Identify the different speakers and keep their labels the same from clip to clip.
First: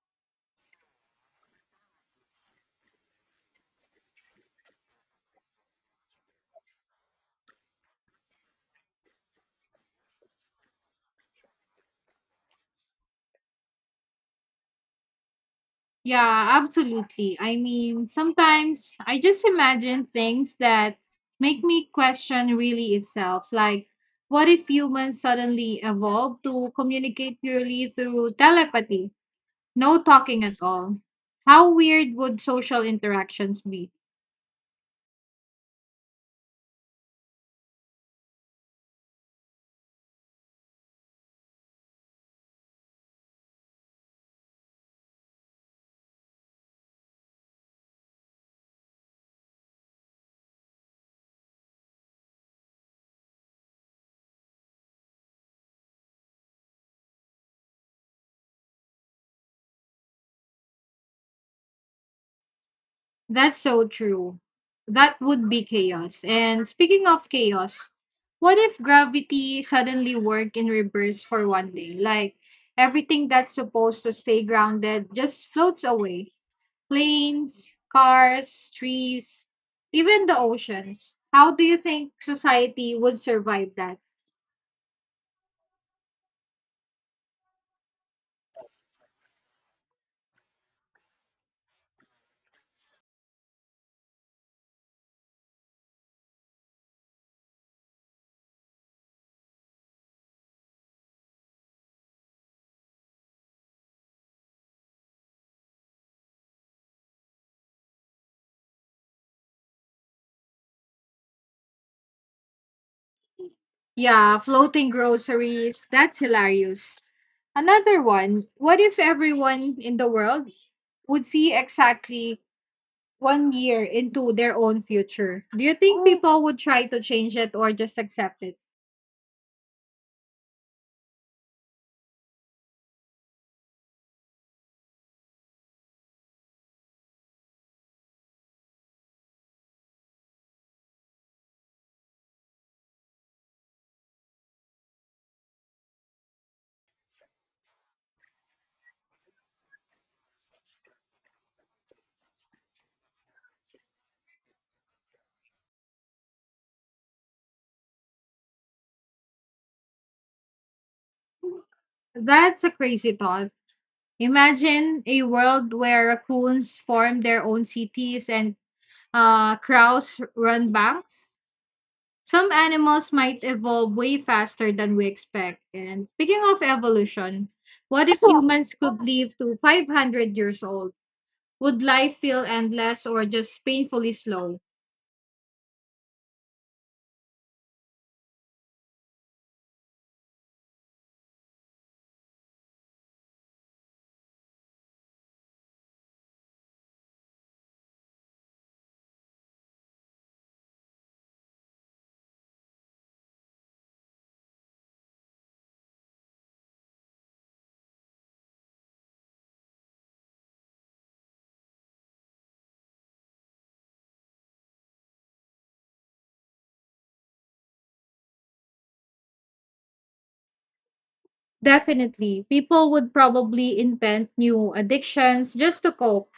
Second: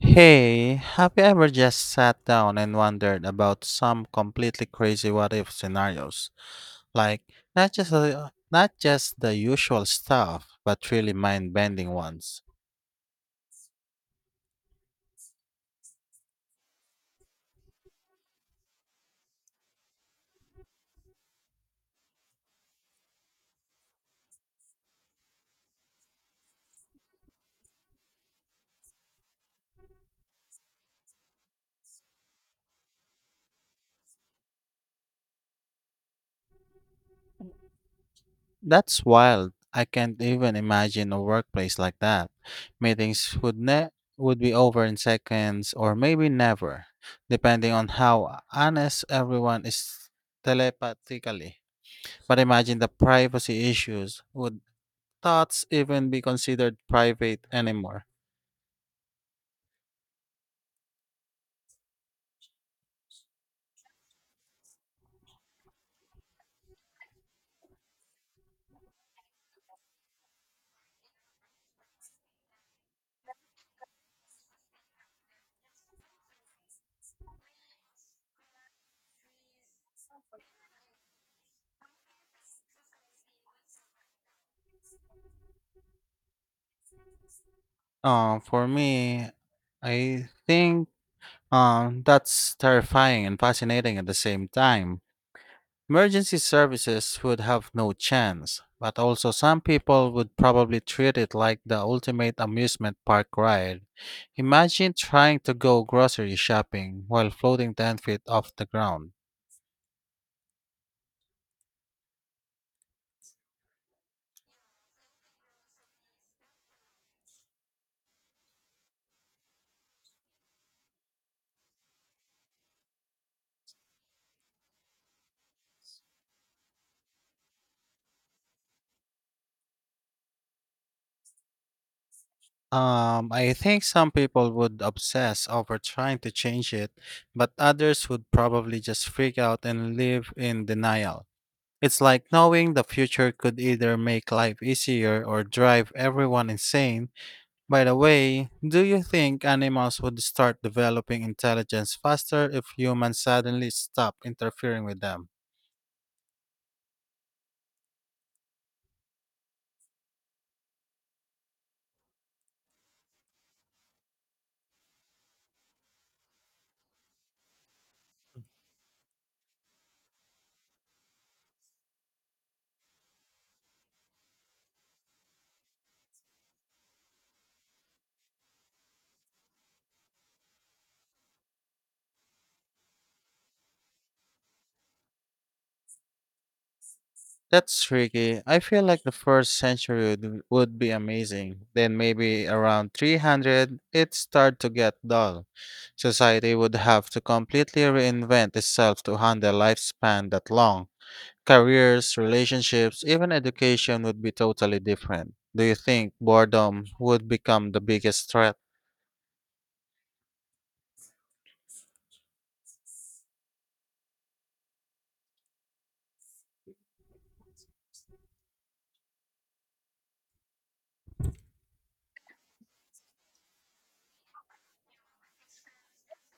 Speaker 1: Hey, have you ever just sat down and wondered about some completely crazy what if scenarios? Like not just the usual stuff, but really mind-bending ones.
Speaker 2: Yeah, absolutely. I mean, sometimes I just imagine things that make me question really itself. Like, what if humans suddenly evolved to communicate purely through telepathy? No talking at all. How weird would social interactions be?
Speaker 1: That's wild. I can't even imagine a workplace like that. Meetings would ne- would be over in seconds or maybe never, depending on how honest everyone is telepathically. But imagine the privacy issues would thoughts even be considered private anymore?
Speaker 2: That's so true. That would be chaos. And speaking of chaos, what if gravity suddenly worked in reverse for 1 day? Like everything that's supposed to stay grounded just floats away. Planes, cars, trees, even the oceans. How do you think society would survive that?
Speaker 1: For me, I think that's terrifying and fascinating at the same time. Emergency services would have no chance, but also some people would probably treat it like the ultimate amusement park ride. Imagine trying to go grocery shopping while floating 10 feet off the ground.
Speaker 2: Yeah, floating groceries. That's hilarious. Another one. What if everyone in the world would see exactly 1 year into their own future. Do you think people would try to change it or just accept it?
Speaker 1: I think some people would obsess over trying to change it, but others would probably just freak out and live in denial. It's like knowing the future could either make life easier or drive everyone insane. By the way, do you think animals would start developing intelligence faster if humans suddenly stop interfering with them?
Speaker 2: That's a crazy thought. Imagine a world where raccoons form their own cities and crows run banks. Some animals might evolve way faster than we expect. And speaking of evolution, what if humans could live to 500 years old? Would life feel endless or just painfully slow?
Speaker 1: That's tricky. I feel like the first century would be amazing. Then maybe around 300, it start to get dull. Society would have to completely reinvent itself to handle lifespan that long. Careers, relationships, even education would be totally different. Do you think boredom would become the biggest threat?
Speaker 2: Definitely. People would probably invent new addictions just to cope.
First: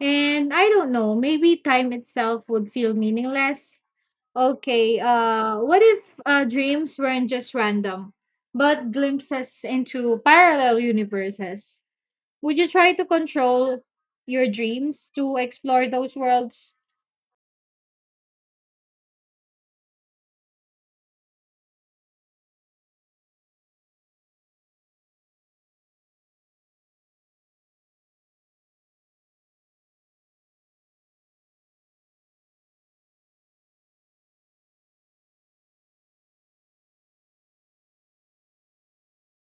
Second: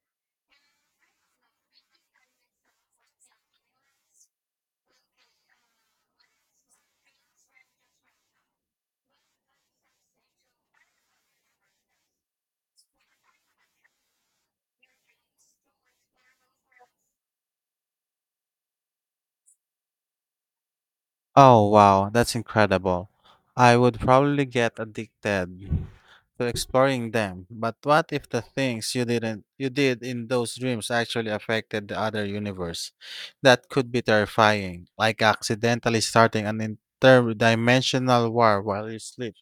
Speaker 2: And I don't know, maybe time itself would feel meaningless. Okay, what if dreams weren't just random, but glimpses into parallel universes? Would you try to control your dreams to explore those worlds?
Speaker 1: Oh, wow, that's incredible. I would probably get addicted to exploring them. But what if the things you didn't you did in those dreams actually affected the other universe? That could be terrifying, like accidentally starting an interdimensional war while you sleep.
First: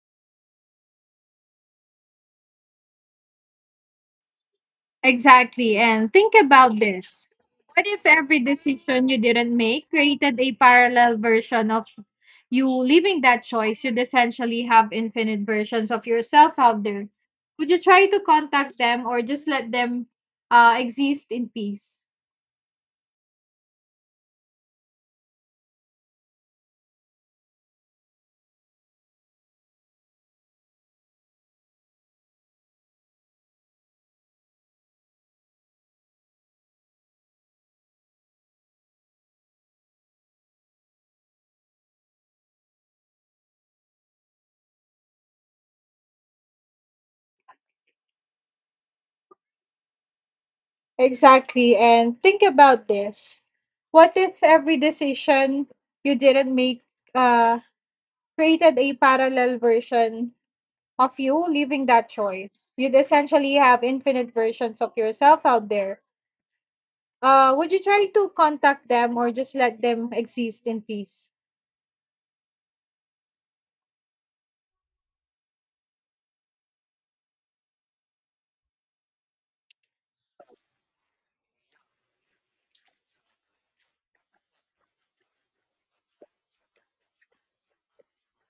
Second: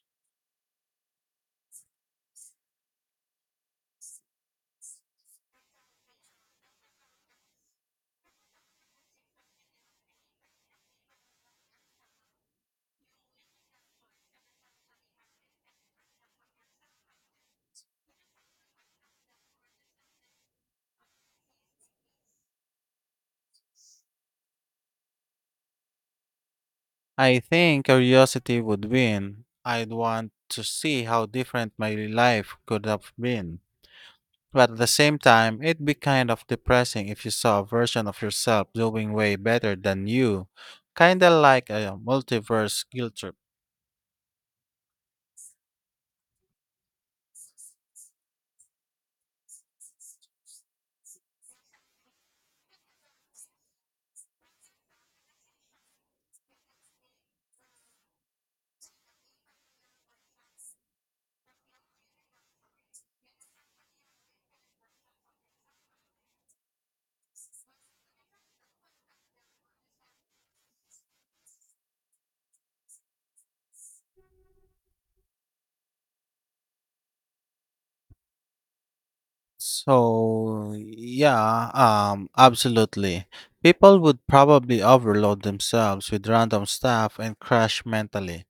Speaker 2: Exactly. And think about this. What if every decision you didn't make created a parallel version of you leaving that choice? You'd essentially have infinite versions of yourself out there. Would you try to contact them or just let them exist in peace?
Speaker 1: I think curiosity would win. I'd want to see how different my life could have been. But at the same time, it'd be kind of depressing if you saw a version of yourself doing way better than you, kinda like a multiverse guilt trip.
Speaker 2: Exactly. And think about this. What if every decision you didn't make uh, created a parallel version of you leaving that choice. You'd essentially have infinite versions of yourself out there. Would you try to contact them or just let them exist in peace?
Speaker 1: So, yeah, absolutely. People would probably overload themselves with random stuff and crash mentally,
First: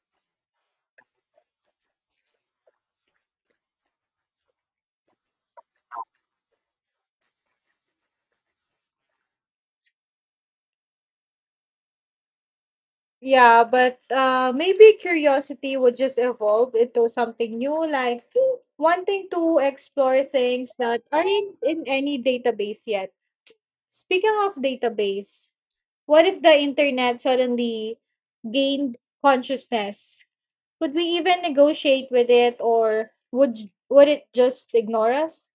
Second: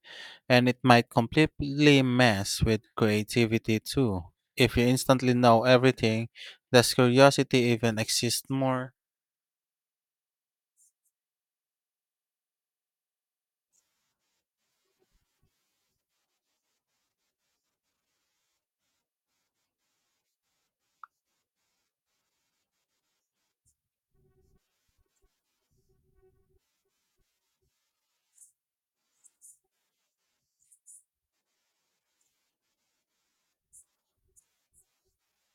Speaker 1: and it might completely mess with creativity too. If you instantly know everything, does curiosity even exist more?
Speaker 2: Yeah, but maybe curiosity would just evolve into something new, like wanting to explore things that aren't in any database yet. Speaking of database, what if the internet suddenly gained consciousness? Could we even negotiate with it or would it just ignore us?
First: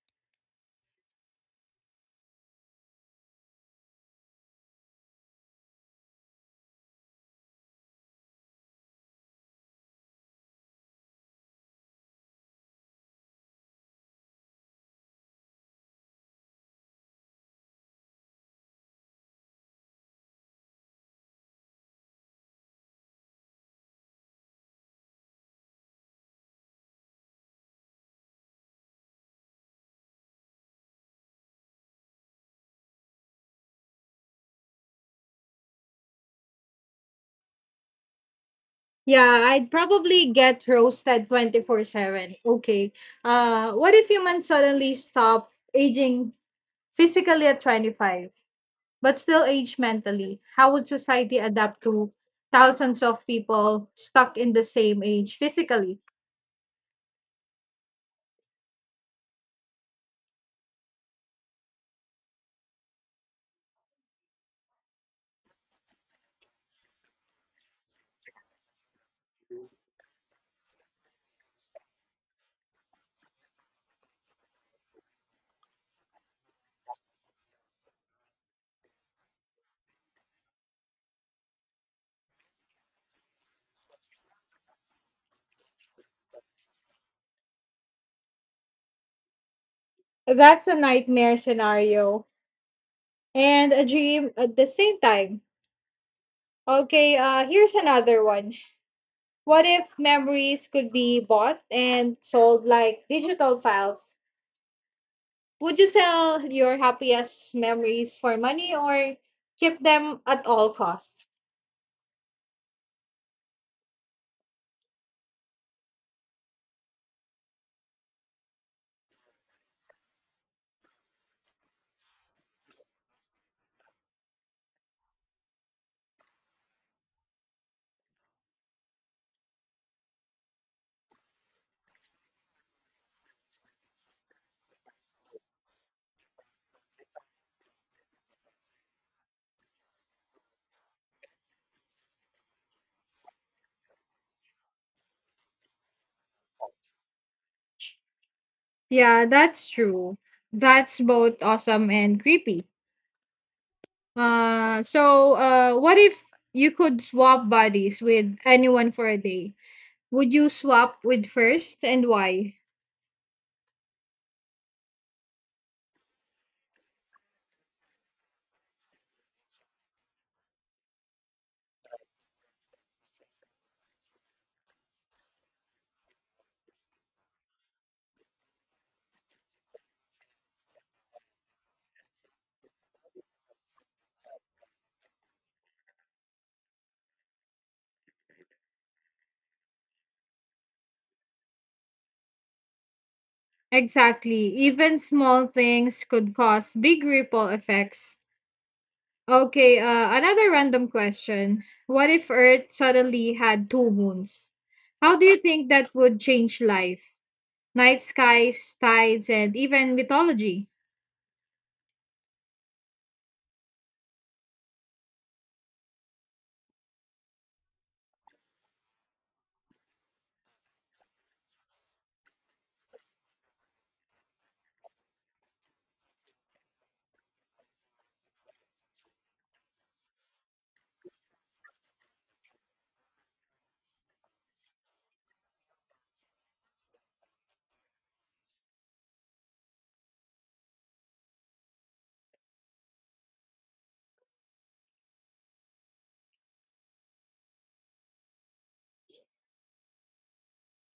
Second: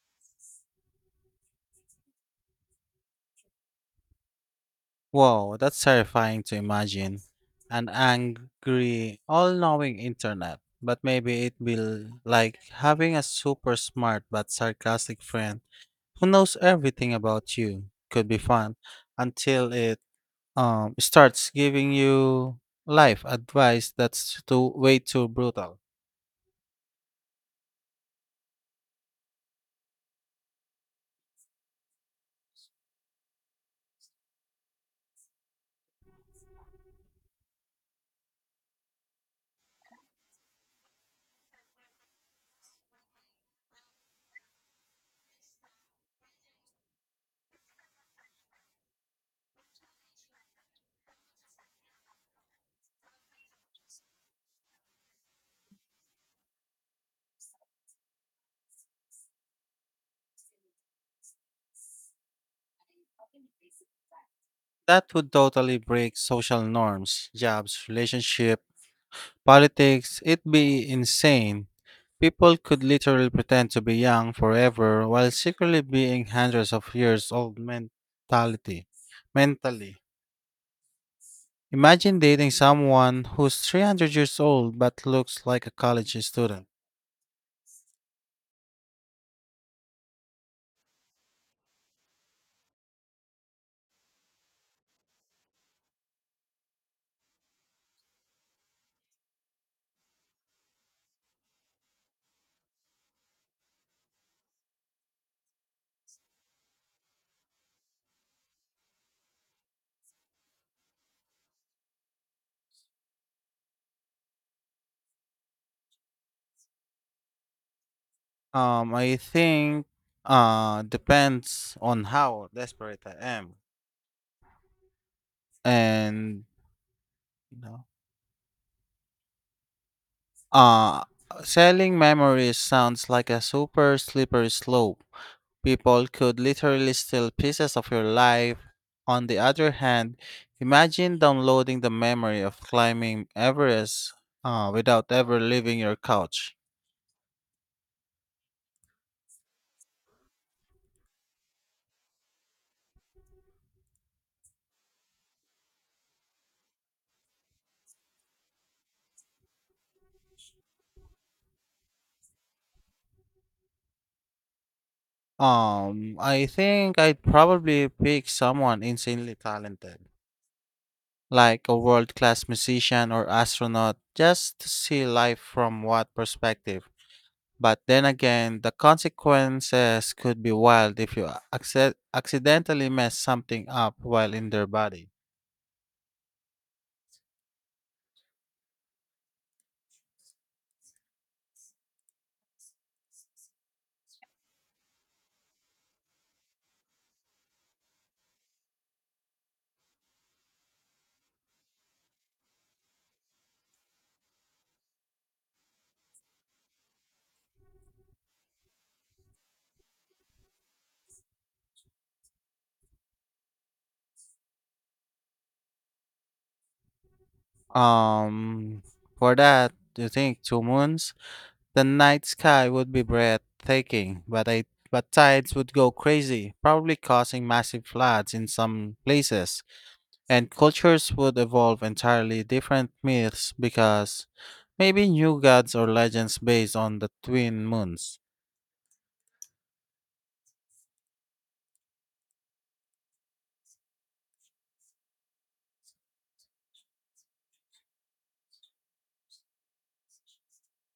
Speaker 1: Whoa, that's terrifying to imagine. An angry, all knowing internet. But maybe it will like having a super smart but sarcastic friend who knows everything about you. Could be fun until it starts giving you life advice that's too way too brutal.
Speaker 2: Yeah, I'd probably get roasted 24/7. Okay. What if humans suddenly stop aging physically at 25 but still age mentally? How would society adapt to thousands of people stuck in the same age physically?
Speaker 1: That would totally break social norms, jobs, relationship, politics. It'd be insane. People could literally pretend to be young forever while secretly being hundreds of years old mentality. Mentally. Imagine dating someone who's 300 years old but looks like a college student.
Speaker 2: That's a nightmare scenario and a dream at the same time. Okay, here's another one. What if memories could be bought and sold like digital files? Would you sell your happiest memories for money or keep them at all costs?
Speaker 1: I think depends on how desperate I am. And you know, uh selling memories sounds like a super slippery slope. People could literally steal pieces of your life. On the other hand, imagine downloading the memory of climbing Everest without ever leaving your couch.
Speaker 2: Yeah, that's true. That's both awesome and creepy. So what if you could swap bodies with anyone for a day? Would you swap with first and why?
Speaker 1: I think I'd probably pick someone insanely talented, like a world class musician or astronaut, just to see life from what perspective. But then again, the consequences could be wild if accidentally mess something up while in their body.
Speaker 2: Exactly. Even small things could cause big ripple effects. Okay, another random question. What if Earth suddenly had two moons? How do you think that would change life? Night skies, tides, and even mythology.
Speaker 1: Um, for that, you think two moons? The night sky would be breathtaking, but tides would go crazy, probably causing massive floods in some places, and cultures would evolve entirely different myths because maybe new gods or legends based on the twin moons.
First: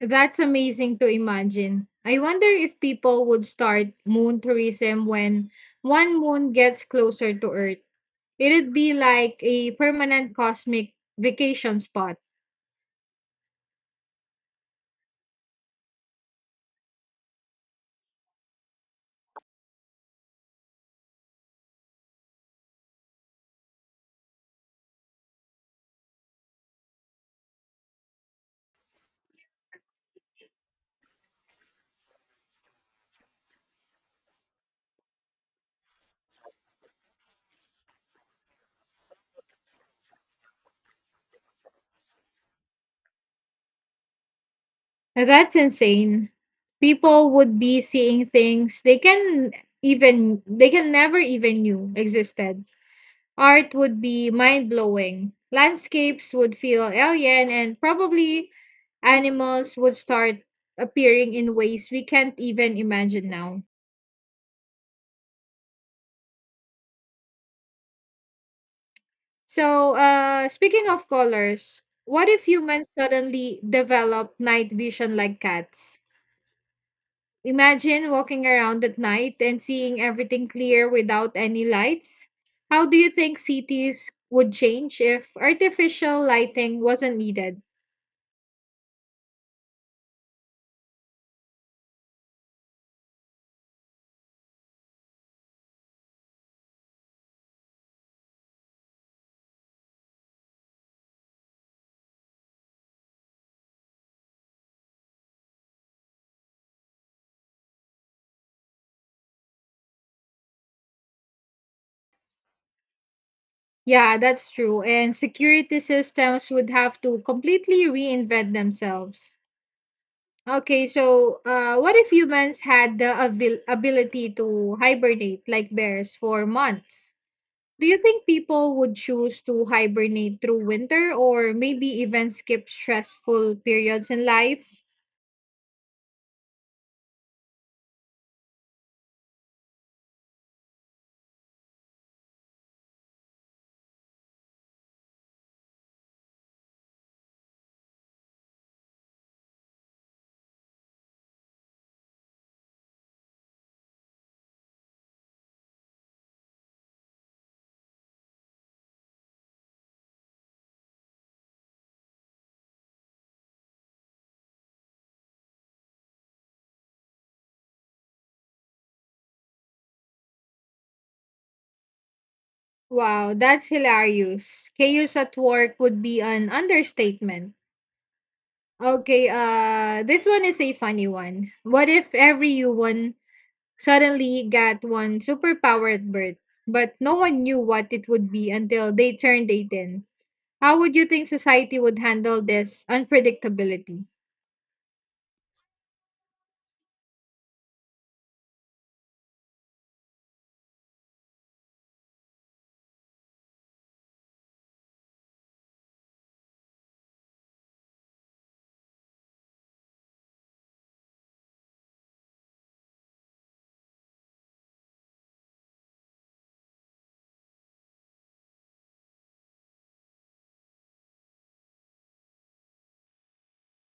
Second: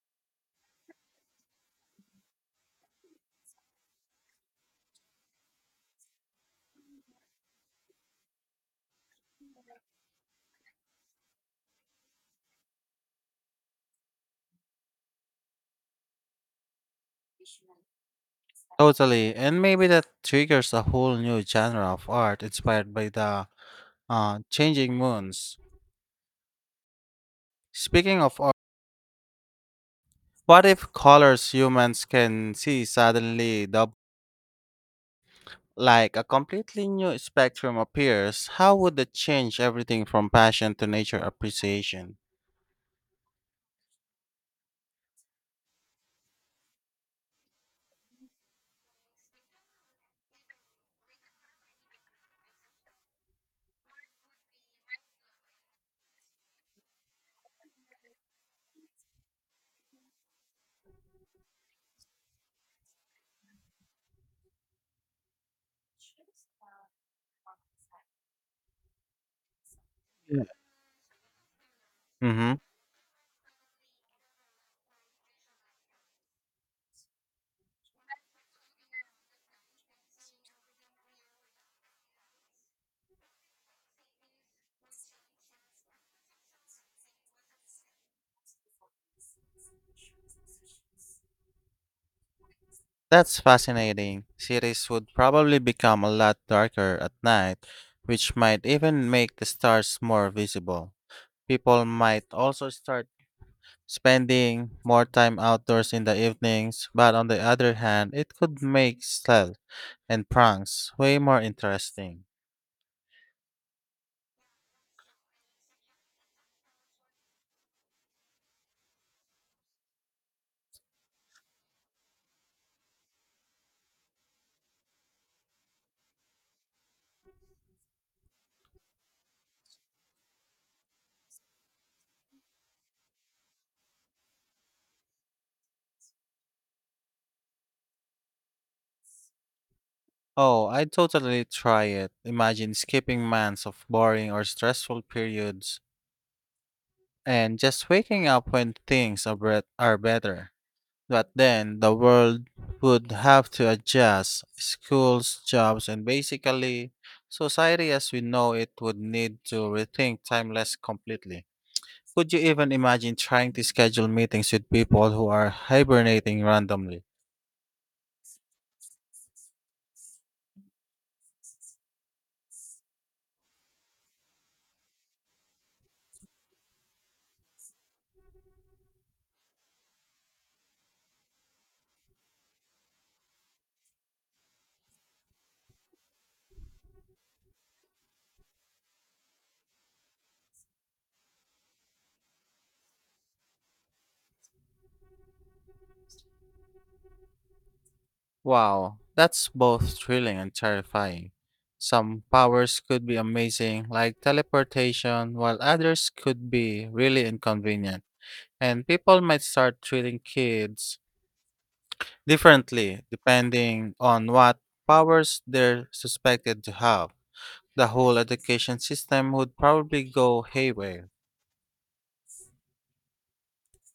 Speaker 2: That's amazing to imagine. I wonder if people would start moon tourism when one moon gets closer to Earth. It'd be like a permanent cosmic vacation spot.
Speaker 1: Totally, and maybe that triggers a whole new genre of art inspired by the changing moons. Speaking of what if colors humans can see suddenly dub like a completely new spectrum appears? How would that change everything from passion to nature appreciation?
Speaker 2: That's insane. People would be seeing things they can even they can never even knew existed. Art would be mind-blowing. Landscapes would feel alien and probably animals would start appearing in ways we can't even imagine now. So, speaking of colors, what if
Speaker 1: Mm-hmm.
Speaker 2: humans suddenly develop night vision like cats? Imagine walking around at night and seeing everything clear without any lights. How do you think cities would change if artificial lighting wasn't needed?
Speaker 1: That's fascinating. Cities would probably become a lot darker at night, which might even make the stars more visible. People might also start spending more time outdoors in the evenings, but on the other hand, it could make stealth and pranks way more interesting.
Speaker 2: Yeah, that's true. And security systems would have to completely reinvent themselves. Okay, so what if humans had the ability to hibernate like bears for months? Do you think people would choose to hibernate through winter or maybe even skip stressful periods in life?
Speaker 1: Oh, I'd totally try it. Imagine skipping months of boring or stressful periods and just waking up when are better. But then the world would have to adjust. Schools, jobs, and basically society as we know it would need to rethink timeless completely. Could you even imagine trying to schedule meetings with people who are hibernating randomly?
Speaker 2: Wow, that's hilarious. Chaos at work would be an understatement. Okay, this one is a funny one. What if every human suddenly got one superpower at birth, but no one knew what it would be until they turned 18? How would you think society would handle this unpredictability?
Speaker 1: Wow, that's both thrilling and terrifying. Some powers could be amazing, like teleportation, while others could be really inconvenient. And people might start treating kids differently depending on what powers they're suspected to have. The whole education system would probably go haywire.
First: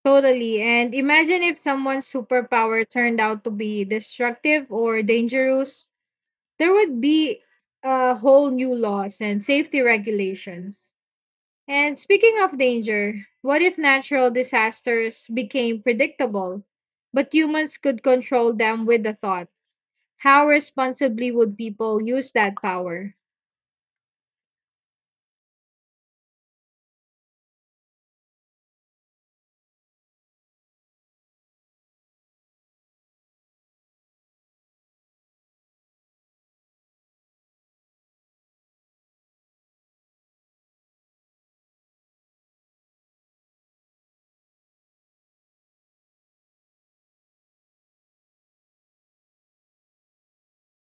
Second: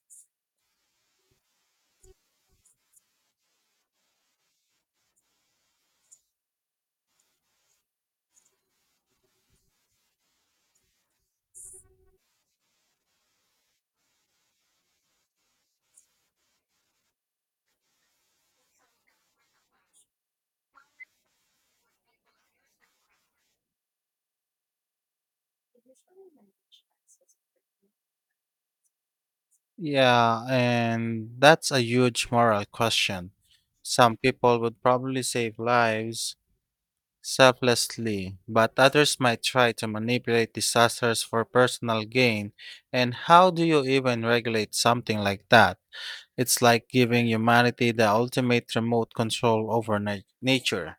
Speaker 2: Totally. And imagine if someone's superpower turned out to be destructive or dangerous, there would be a whole new laws and safety regulations. And speaking of danger, what if natural disasters became predictable, but humans could control them with a thought? How responsibly would people use that power?
Speaker 1: Yeah, and that's a huge moral question. Some people would probably save lives, selflessly, but others might try to manipulate disasters for personal gain. And how do you even regulate something like that? It's like giving humanity the ultimate remote control over nature.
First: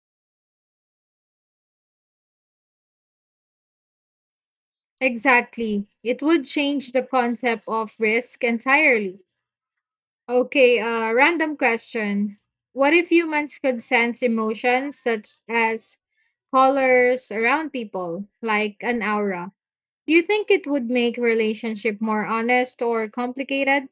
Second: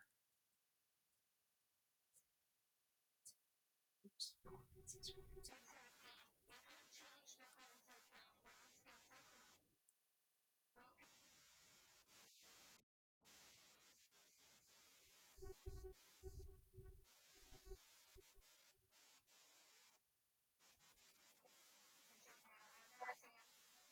Speaker 2: Exactly. It would change the concept of risk entirely. Okay, random question. What if humans could sense emotions such as colors around people, like an aura? Do you think it would make relationship more honest or complicated?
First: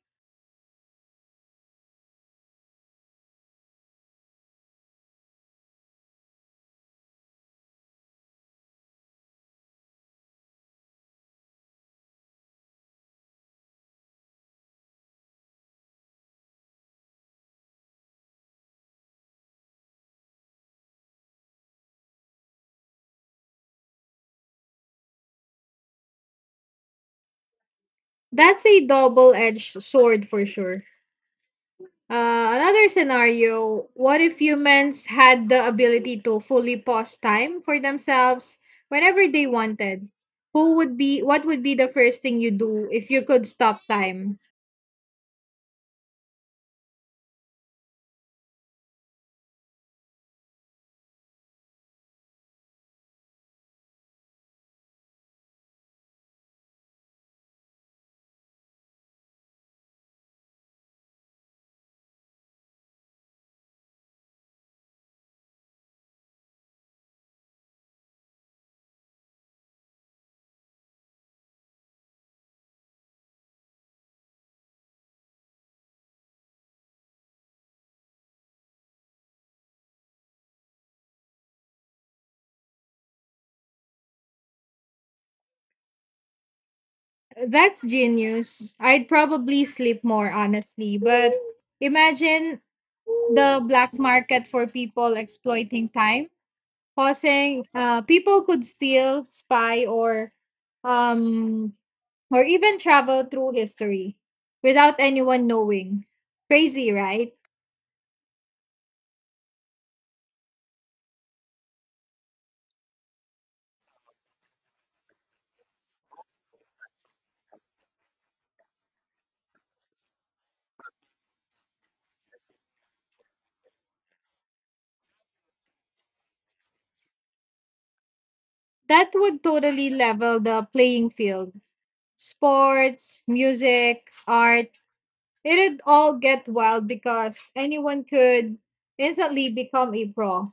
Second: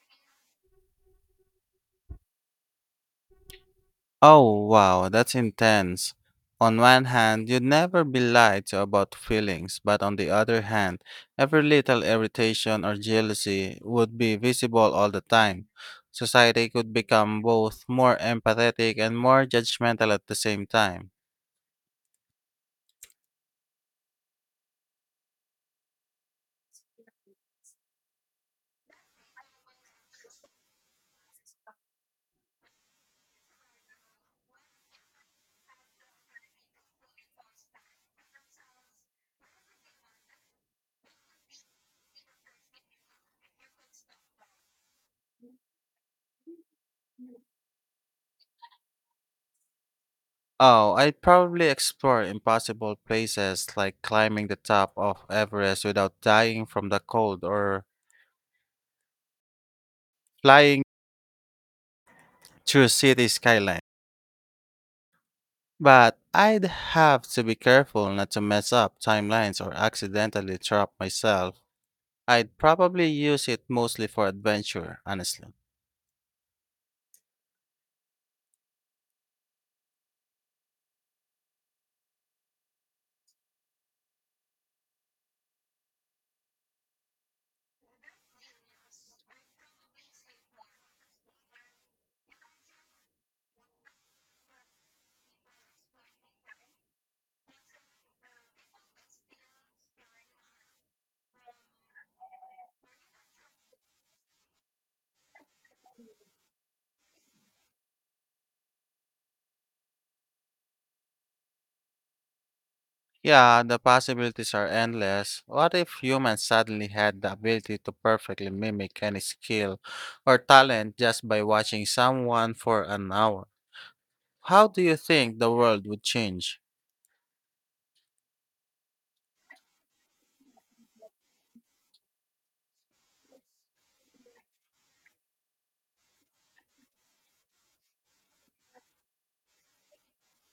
Speaker 1: Oh, wow, that's intense. On one hand, you'd never be lied to about feelings, but on the other hand, every little irritation or jealousy would be visible all the time. Society could become both more empathetic and more judgmental at the same time.
Speaker 2: That's a double-edged sword for sure. Another scenario, what if humans had the ability to fully pause time for themselves whenever they wanted? Who would be What would be the first thing you do if you could stop time?
Speaker 1: Oh, I'd probably explore impossible places like climbing the top of Everest without dying from the cold or flying through city skylines. But I'd have to be careful not to mess up timelines or accidentally trap myself. I'd probably use it mostly for adventure, honestly.
Speaker 2: That's genius. I'd probably sleep more, honestly. But imagine the black market for people exploiting time, causing people could steal, spy, um, or even travel through history without anyone knowing. Crazy, right?
Speaker 1: Yeah, the possibilities are endless. What if humans suddenly had the ability to perfectly mimic any skill or talent just by watching someone for an hour? How do you think the world would change?
Speaker 2: That would totally level the playing field. Sports, music, art. It'd all get wild because anyone could instantly become a pro.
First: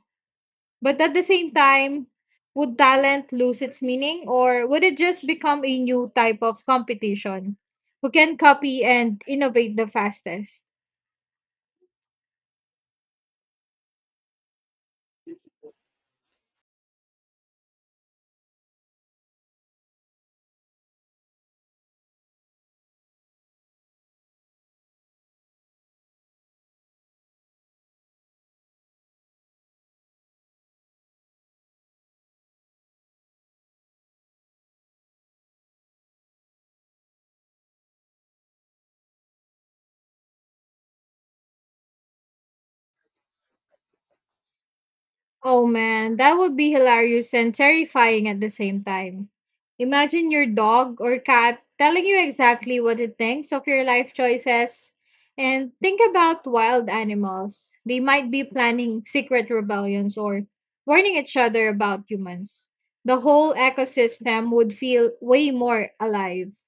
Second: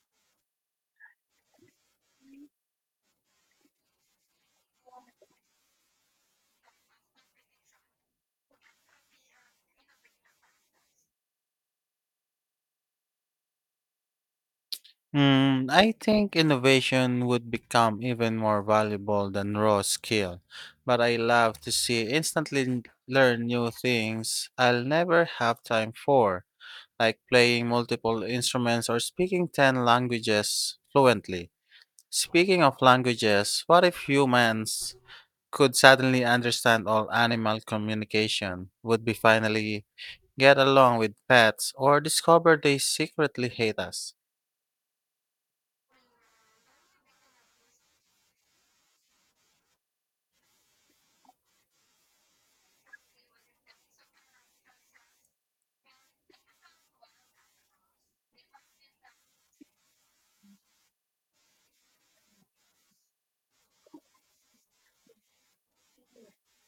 Speaker 2: But at the same time, would talent lose its meaning or would it just become a new type of competition who can copy and innovate the fastest?
Speaker 1: Hmm. I think innovation would become even more valuable than raw skill, but I love to see learn new things I'll never have time for, like playing multiple instruments or speaking 10 languages fluently. Speaking of languages, what if humans could suddenly understand all animal communication? Would we finally get along with pets or discover they secretly hate us?
Speaker 2: Oh man, that would be hilarious and terrifying at the same time. Imagine your dog or cat telling you exactly what it thinks of your life choices. And think about wild animals. They might be planning secret rebellions or warning each other about humans. The whole ecosystem would feel way more alive.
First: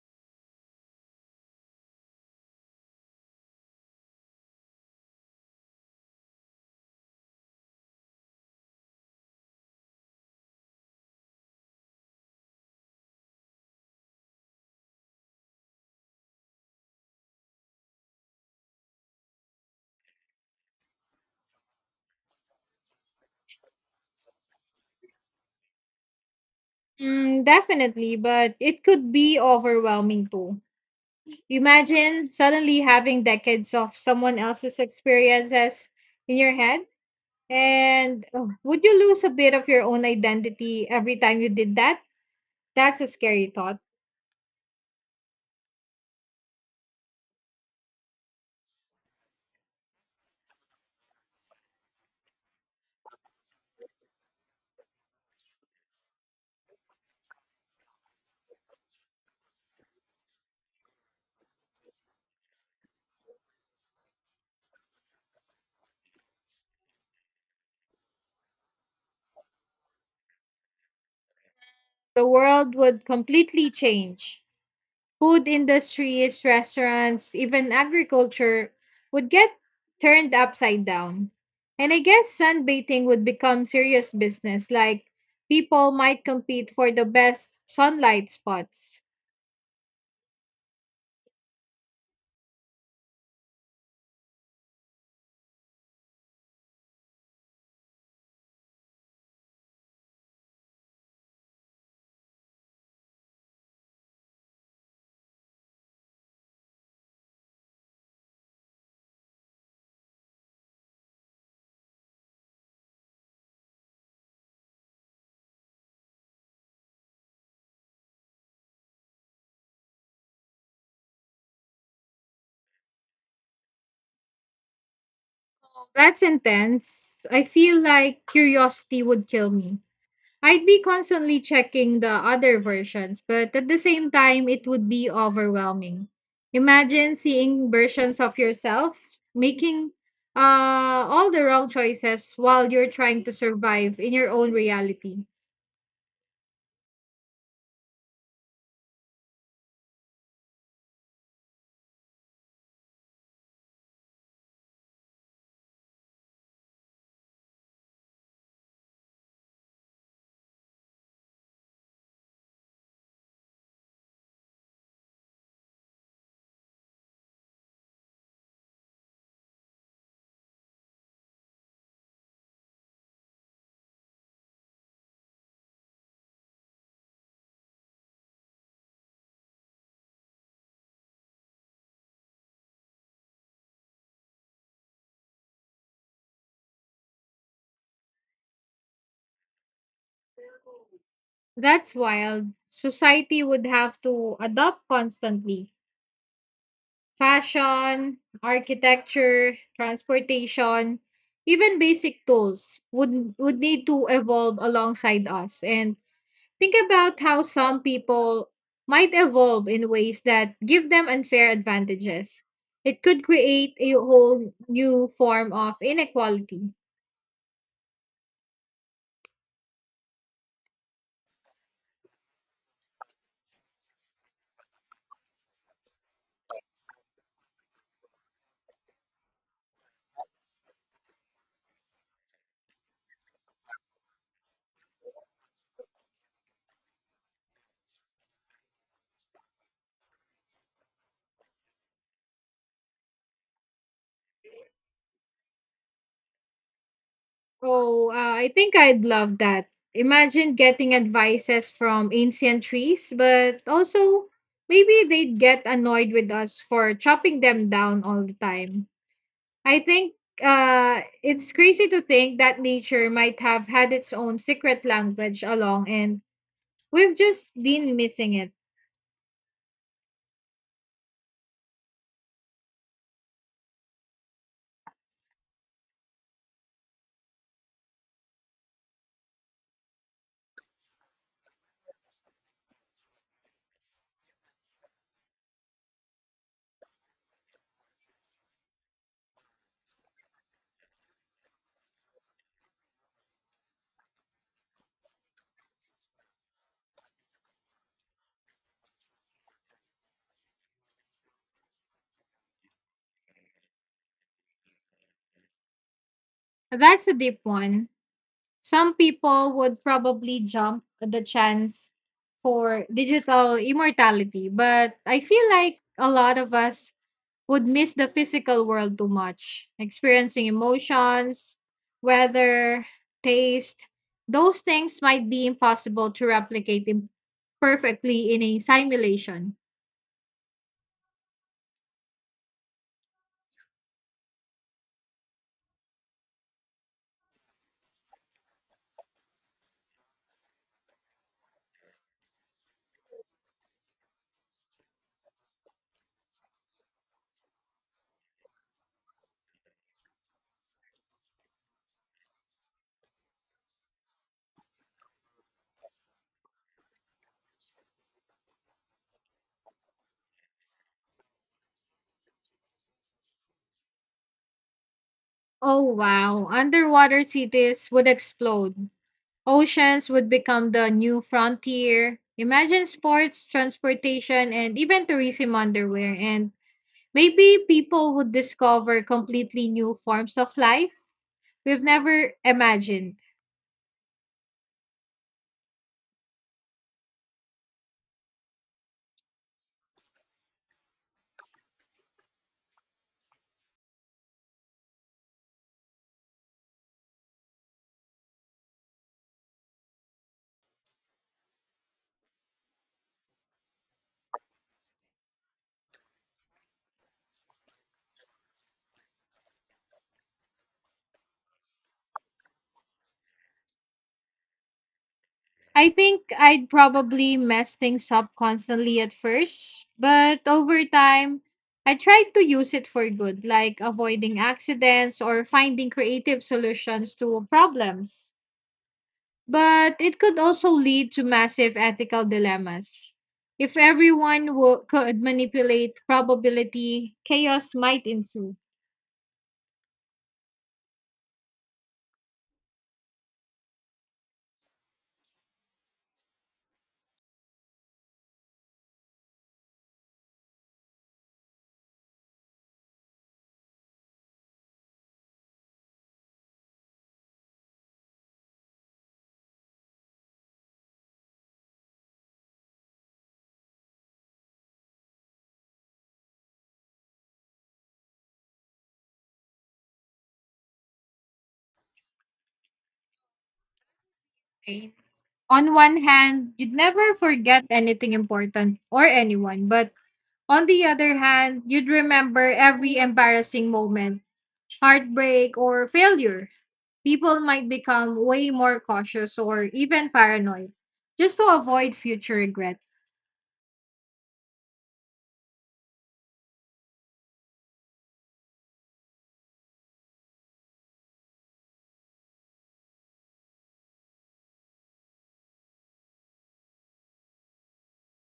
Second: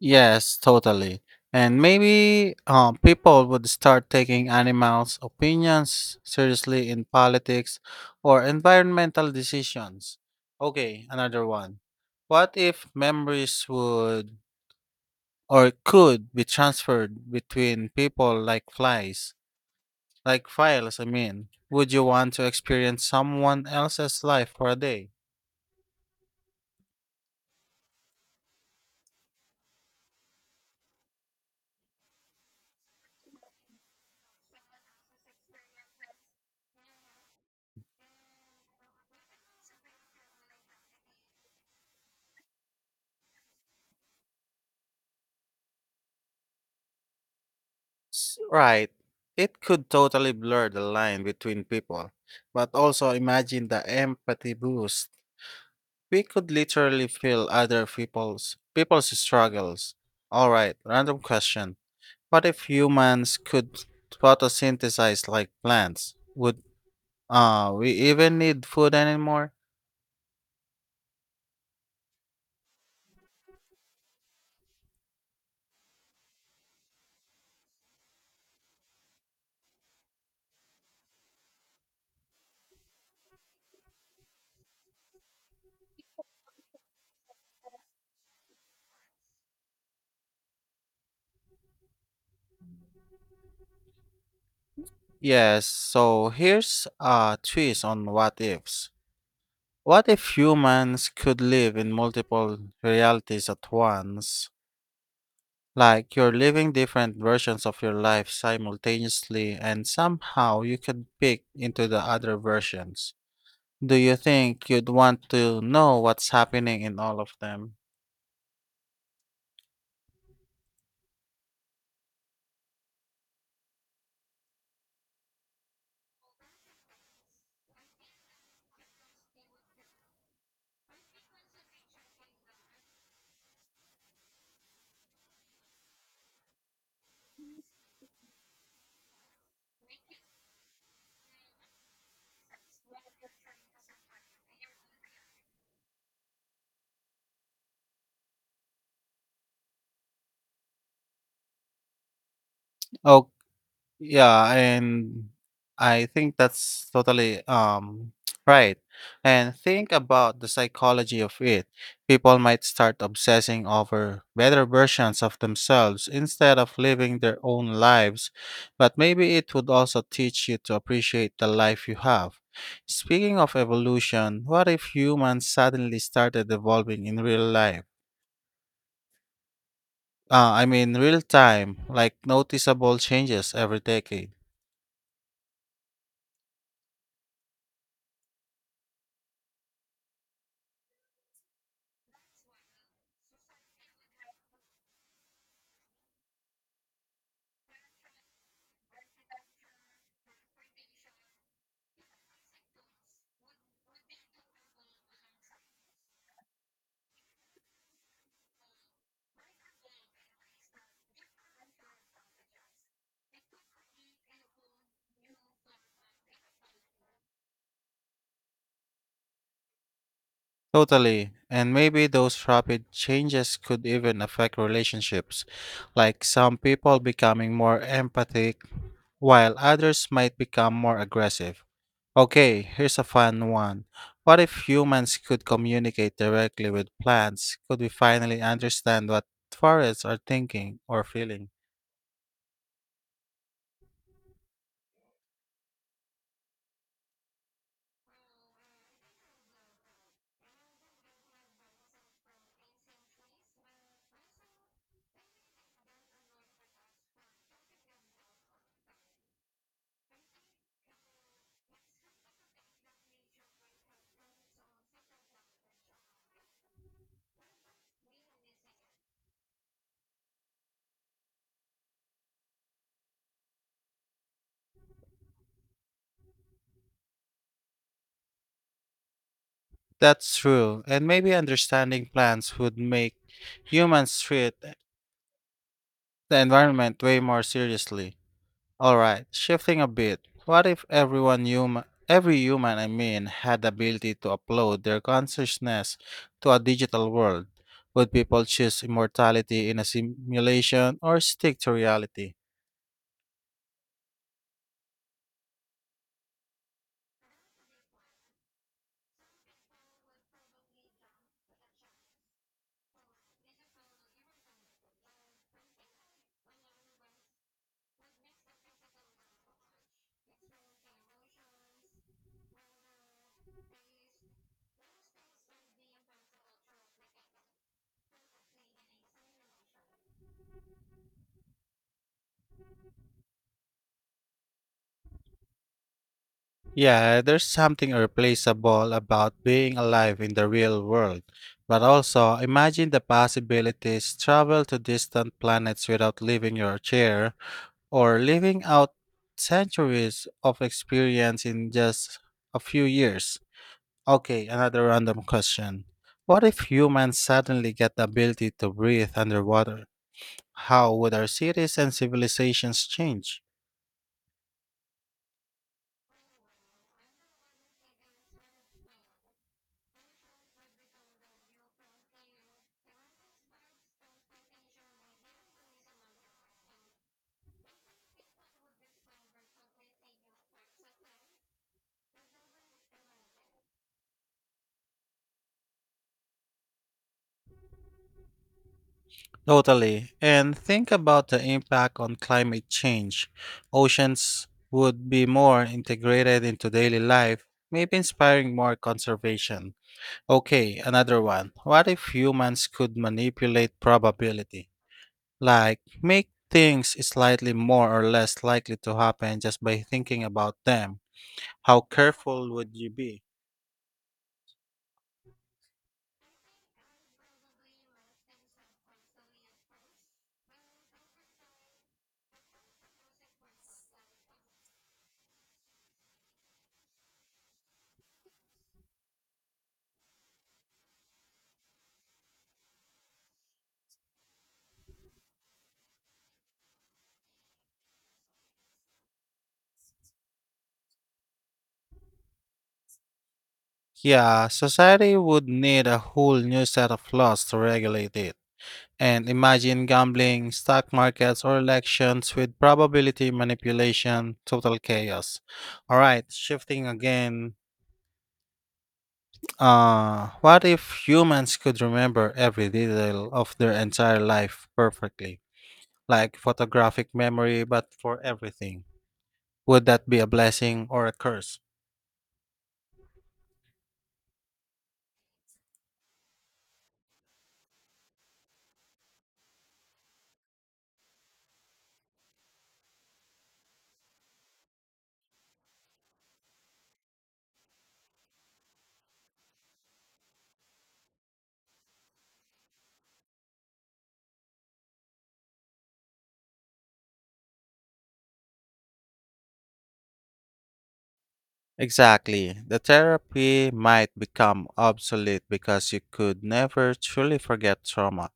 Speaker 1: Yes, totally. And maybe people would start taking animals' opinions seriously in politics or environmental decisions. Okay, another one. What if memories would or could be transferred between people like flies, like files, I mean? Would you want to experience someone else's life for a day?
Speaker 2: Mm, definitely, but it could be overwhelming too. Imagine suddenly having decades of someone else's experiences in your head. And oh, would you lose a bit of your own identity every time you did that? That's a scary thought.
Speaker 1: Right. It could totally blur the line between people. But also imagine the empathy boost. We could literally feel other people's people's struggles. All right, random question. What if humans could photosynthesize like plants? Would we even need food anymore?
Speaker 2: The world would completely change. Food industries, restaurants, even agriculture would get turned upside down. And I guess sunbathing would become serious business, like people might compete for the best sunlight spots.
Speaker 1: Yes, so here's a twist on what ifs. What if humans could live in multiple realities at once? Like you're living different versions of your life simultaneously, and somehow you could peek into the other versions. Do you think you'd want to know what's happening in all of them?
Speaker 2: That's intense. I feel like curiosity would kill me. I'd be constantly checking the other versions, but at the same time, it would be overwhelming. Imagine seeing versions of yourself making all the wrong choices while you're trying to survive in your own reality.
Speaker 1: Oh, yeah, and I think that's totally right. And think about the psychology of it. People might start obsessing over better versions of themselves instead of living their own lives, but maybe it would also teach you to appreciate the life you have. Speaking of evolution, what if humans suddenly started evolving in real life? I mean, real time, like noticeable changes every decade.
Speaker 2: That's wild. Society would have to adopt constantly. Fashion, architecture, transportation, even basic tools would need to evolve alongside us and think about how some people might evolve in ways that give them unfair advantages. It could create a whole new form of inequality.
Speaker 1: Totally. And maybe those rapid changes could even affect relationships, like some people becoming more empathic, while others might become more aggressive. Okay, here's a fun one. What if humans could communicate directly with plants? Could we finally understand what forests are thinking or feeling?
Speaker 2: Oh, I think I'd love that. Imagine getting advices from ancient trees, but also maybe they'd get annoyed with us for chopping them down all the time. I think it's crazy to think that nature might have had its own secret language along, and we've just been missing it.
Speaker 1: That's true. And maybe understanding plants would make humans treat the environment way more seriously. All right, shifting a bit. What if every human, I mean, had the ability to upload their consciousness to a digital world? Would people choose immortality in a simulation or stick to reality?
Speaker 2: That's a deep one. Some people would probably jump at the chance for digital immortality, but I feel like a lot of us would miss the physical world too much, experiencing emotions, weather, taste. Those things might be impossible to perfectly in a simulation.
Speaker 1: Yeah, there's something irreplaceable about being alive in the real world. But also, imagine the possibilities travel to distant planets without leaving your chair or living out centuries of experience in just a few years. Okay, another random question. What if humans suddenly get the ability to breathe underwater? How would our cities and civilizations change?
Speaker 2: Oh wow, underwater cities would explode. Oceans would become the new frontier. Imagine sports, transportation, and even tourism underwear. And maybe people would discover completely new forms of life we've never imagined.
Speaker 1: Totally. And think about the impact on climate change. Oceans would be more integrated into daily life, maybe inspiring more conservation. Okay, another one. What if humans could manipulate probability? Like, make things slightly more or less likely to happen just by thinking about them. How careful would you be?
Speaker 2: I think I'd probably mess things up constantly at first, but over time, I tried to use it for good, like avoiding accidents or finding creative solutions to problems. But it could also lead to massive ethical dilemmas. If everyone could manipulate probability, chaos might ensue.
Speaker 1: Yeah, society would need a whole new set of laws to regulate it. And imagine gambling, stock markets, or elections with probability manipulation, total chaos. Alright, shifting again. What if humans could remember every detail of their entire life perfectly? Like photographic memory, but for everything. Would that be a blessing or a curse?
Speaker 2: Right? On one hand, you'd never forget anything important or anyone, but on the other hand, you'd remember every embarrassing moment, heartbreak, or failure. People might become way more cautious or even paranoid just to avoid future regret.
Speaker 1: Exactly. The therapy might become obsolete because you could never truly forget trauma.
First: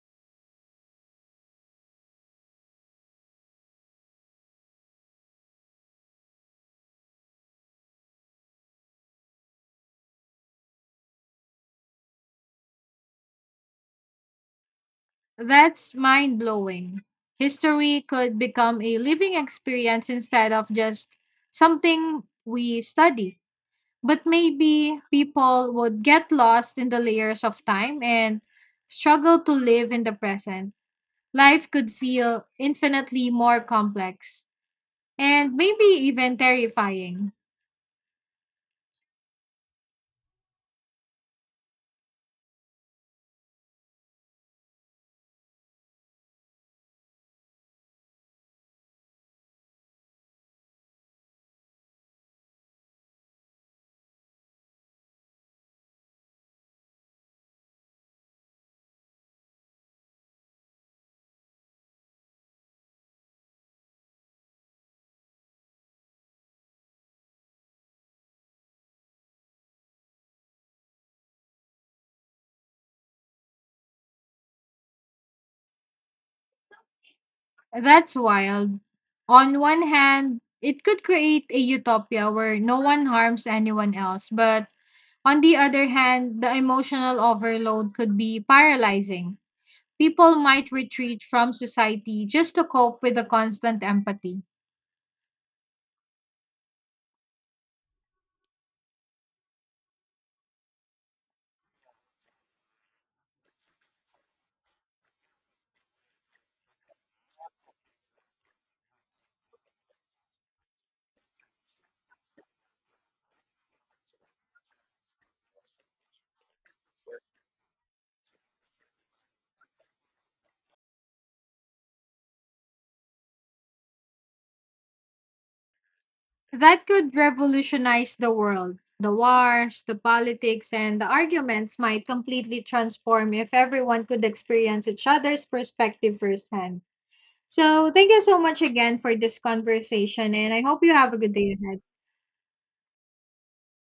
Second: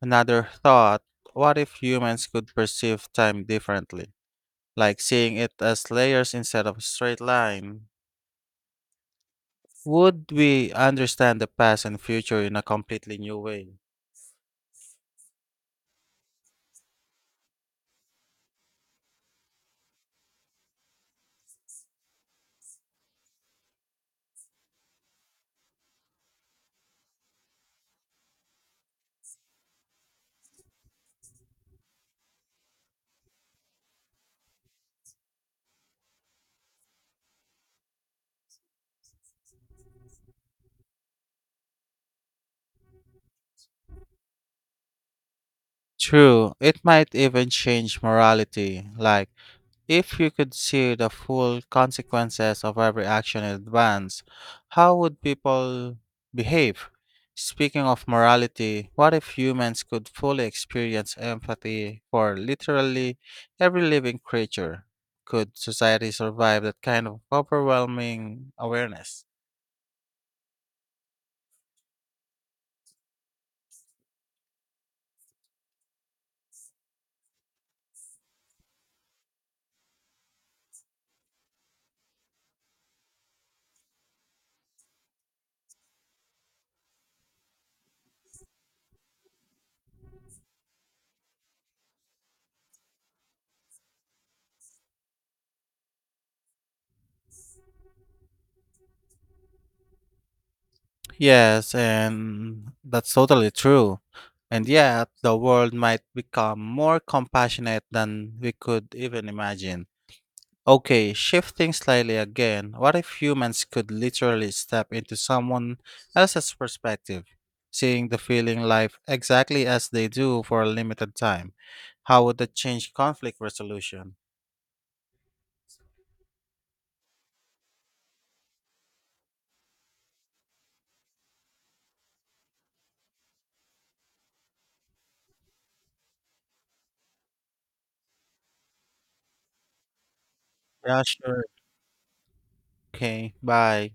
Speaker 1: Another thought, what if humans could perceive time differently? Like seeing it as layers instead of a straight line? Would we understand the past and future in a completely new way?
Speaker 2: That's mind blowing. History could become a living experience instead of just something we study. But maybe people would get lost in the layers of time and struggle to live in the present. Life could feel infinitely more complex and maybe even terrifying.
Speaker 1: True, it might even change morality. Like, if you could see the full consequences of every action in advance, how would people behave? Speaking of morality, what if humans could fully experience empathy for literally every living creature? Could society survive that kind of overwhelming awareness?
Speaker 2: That's wild. On one hand, it could create a utopia where no one harms anyone else, but on the other hand, the emotional overload could be paralyzing. People might retreat from society just to cope with the constant empathy.
Speaker 1: Yes, and that's totally true. And yet, the world might become more compassionate than we could even imagine. Okay, shifting slightly again, what if humans could literally step into someone else's perspective, seeing the feeling life exactly as they do for a limited time? How would that change conflict resolution?
Speaker 2: That could revolutionize the world. The wars, the politics, and the arguments might completely transform if everyone could experience each other's perspective firsthand. So, thank you so much again for this conversation, and I hope you
Speaker 1: Yeah,
Speaker 2: have a good
Speaker 1: sure.
Speaker 2: day ahead.
Speaker 1: Okay, bye.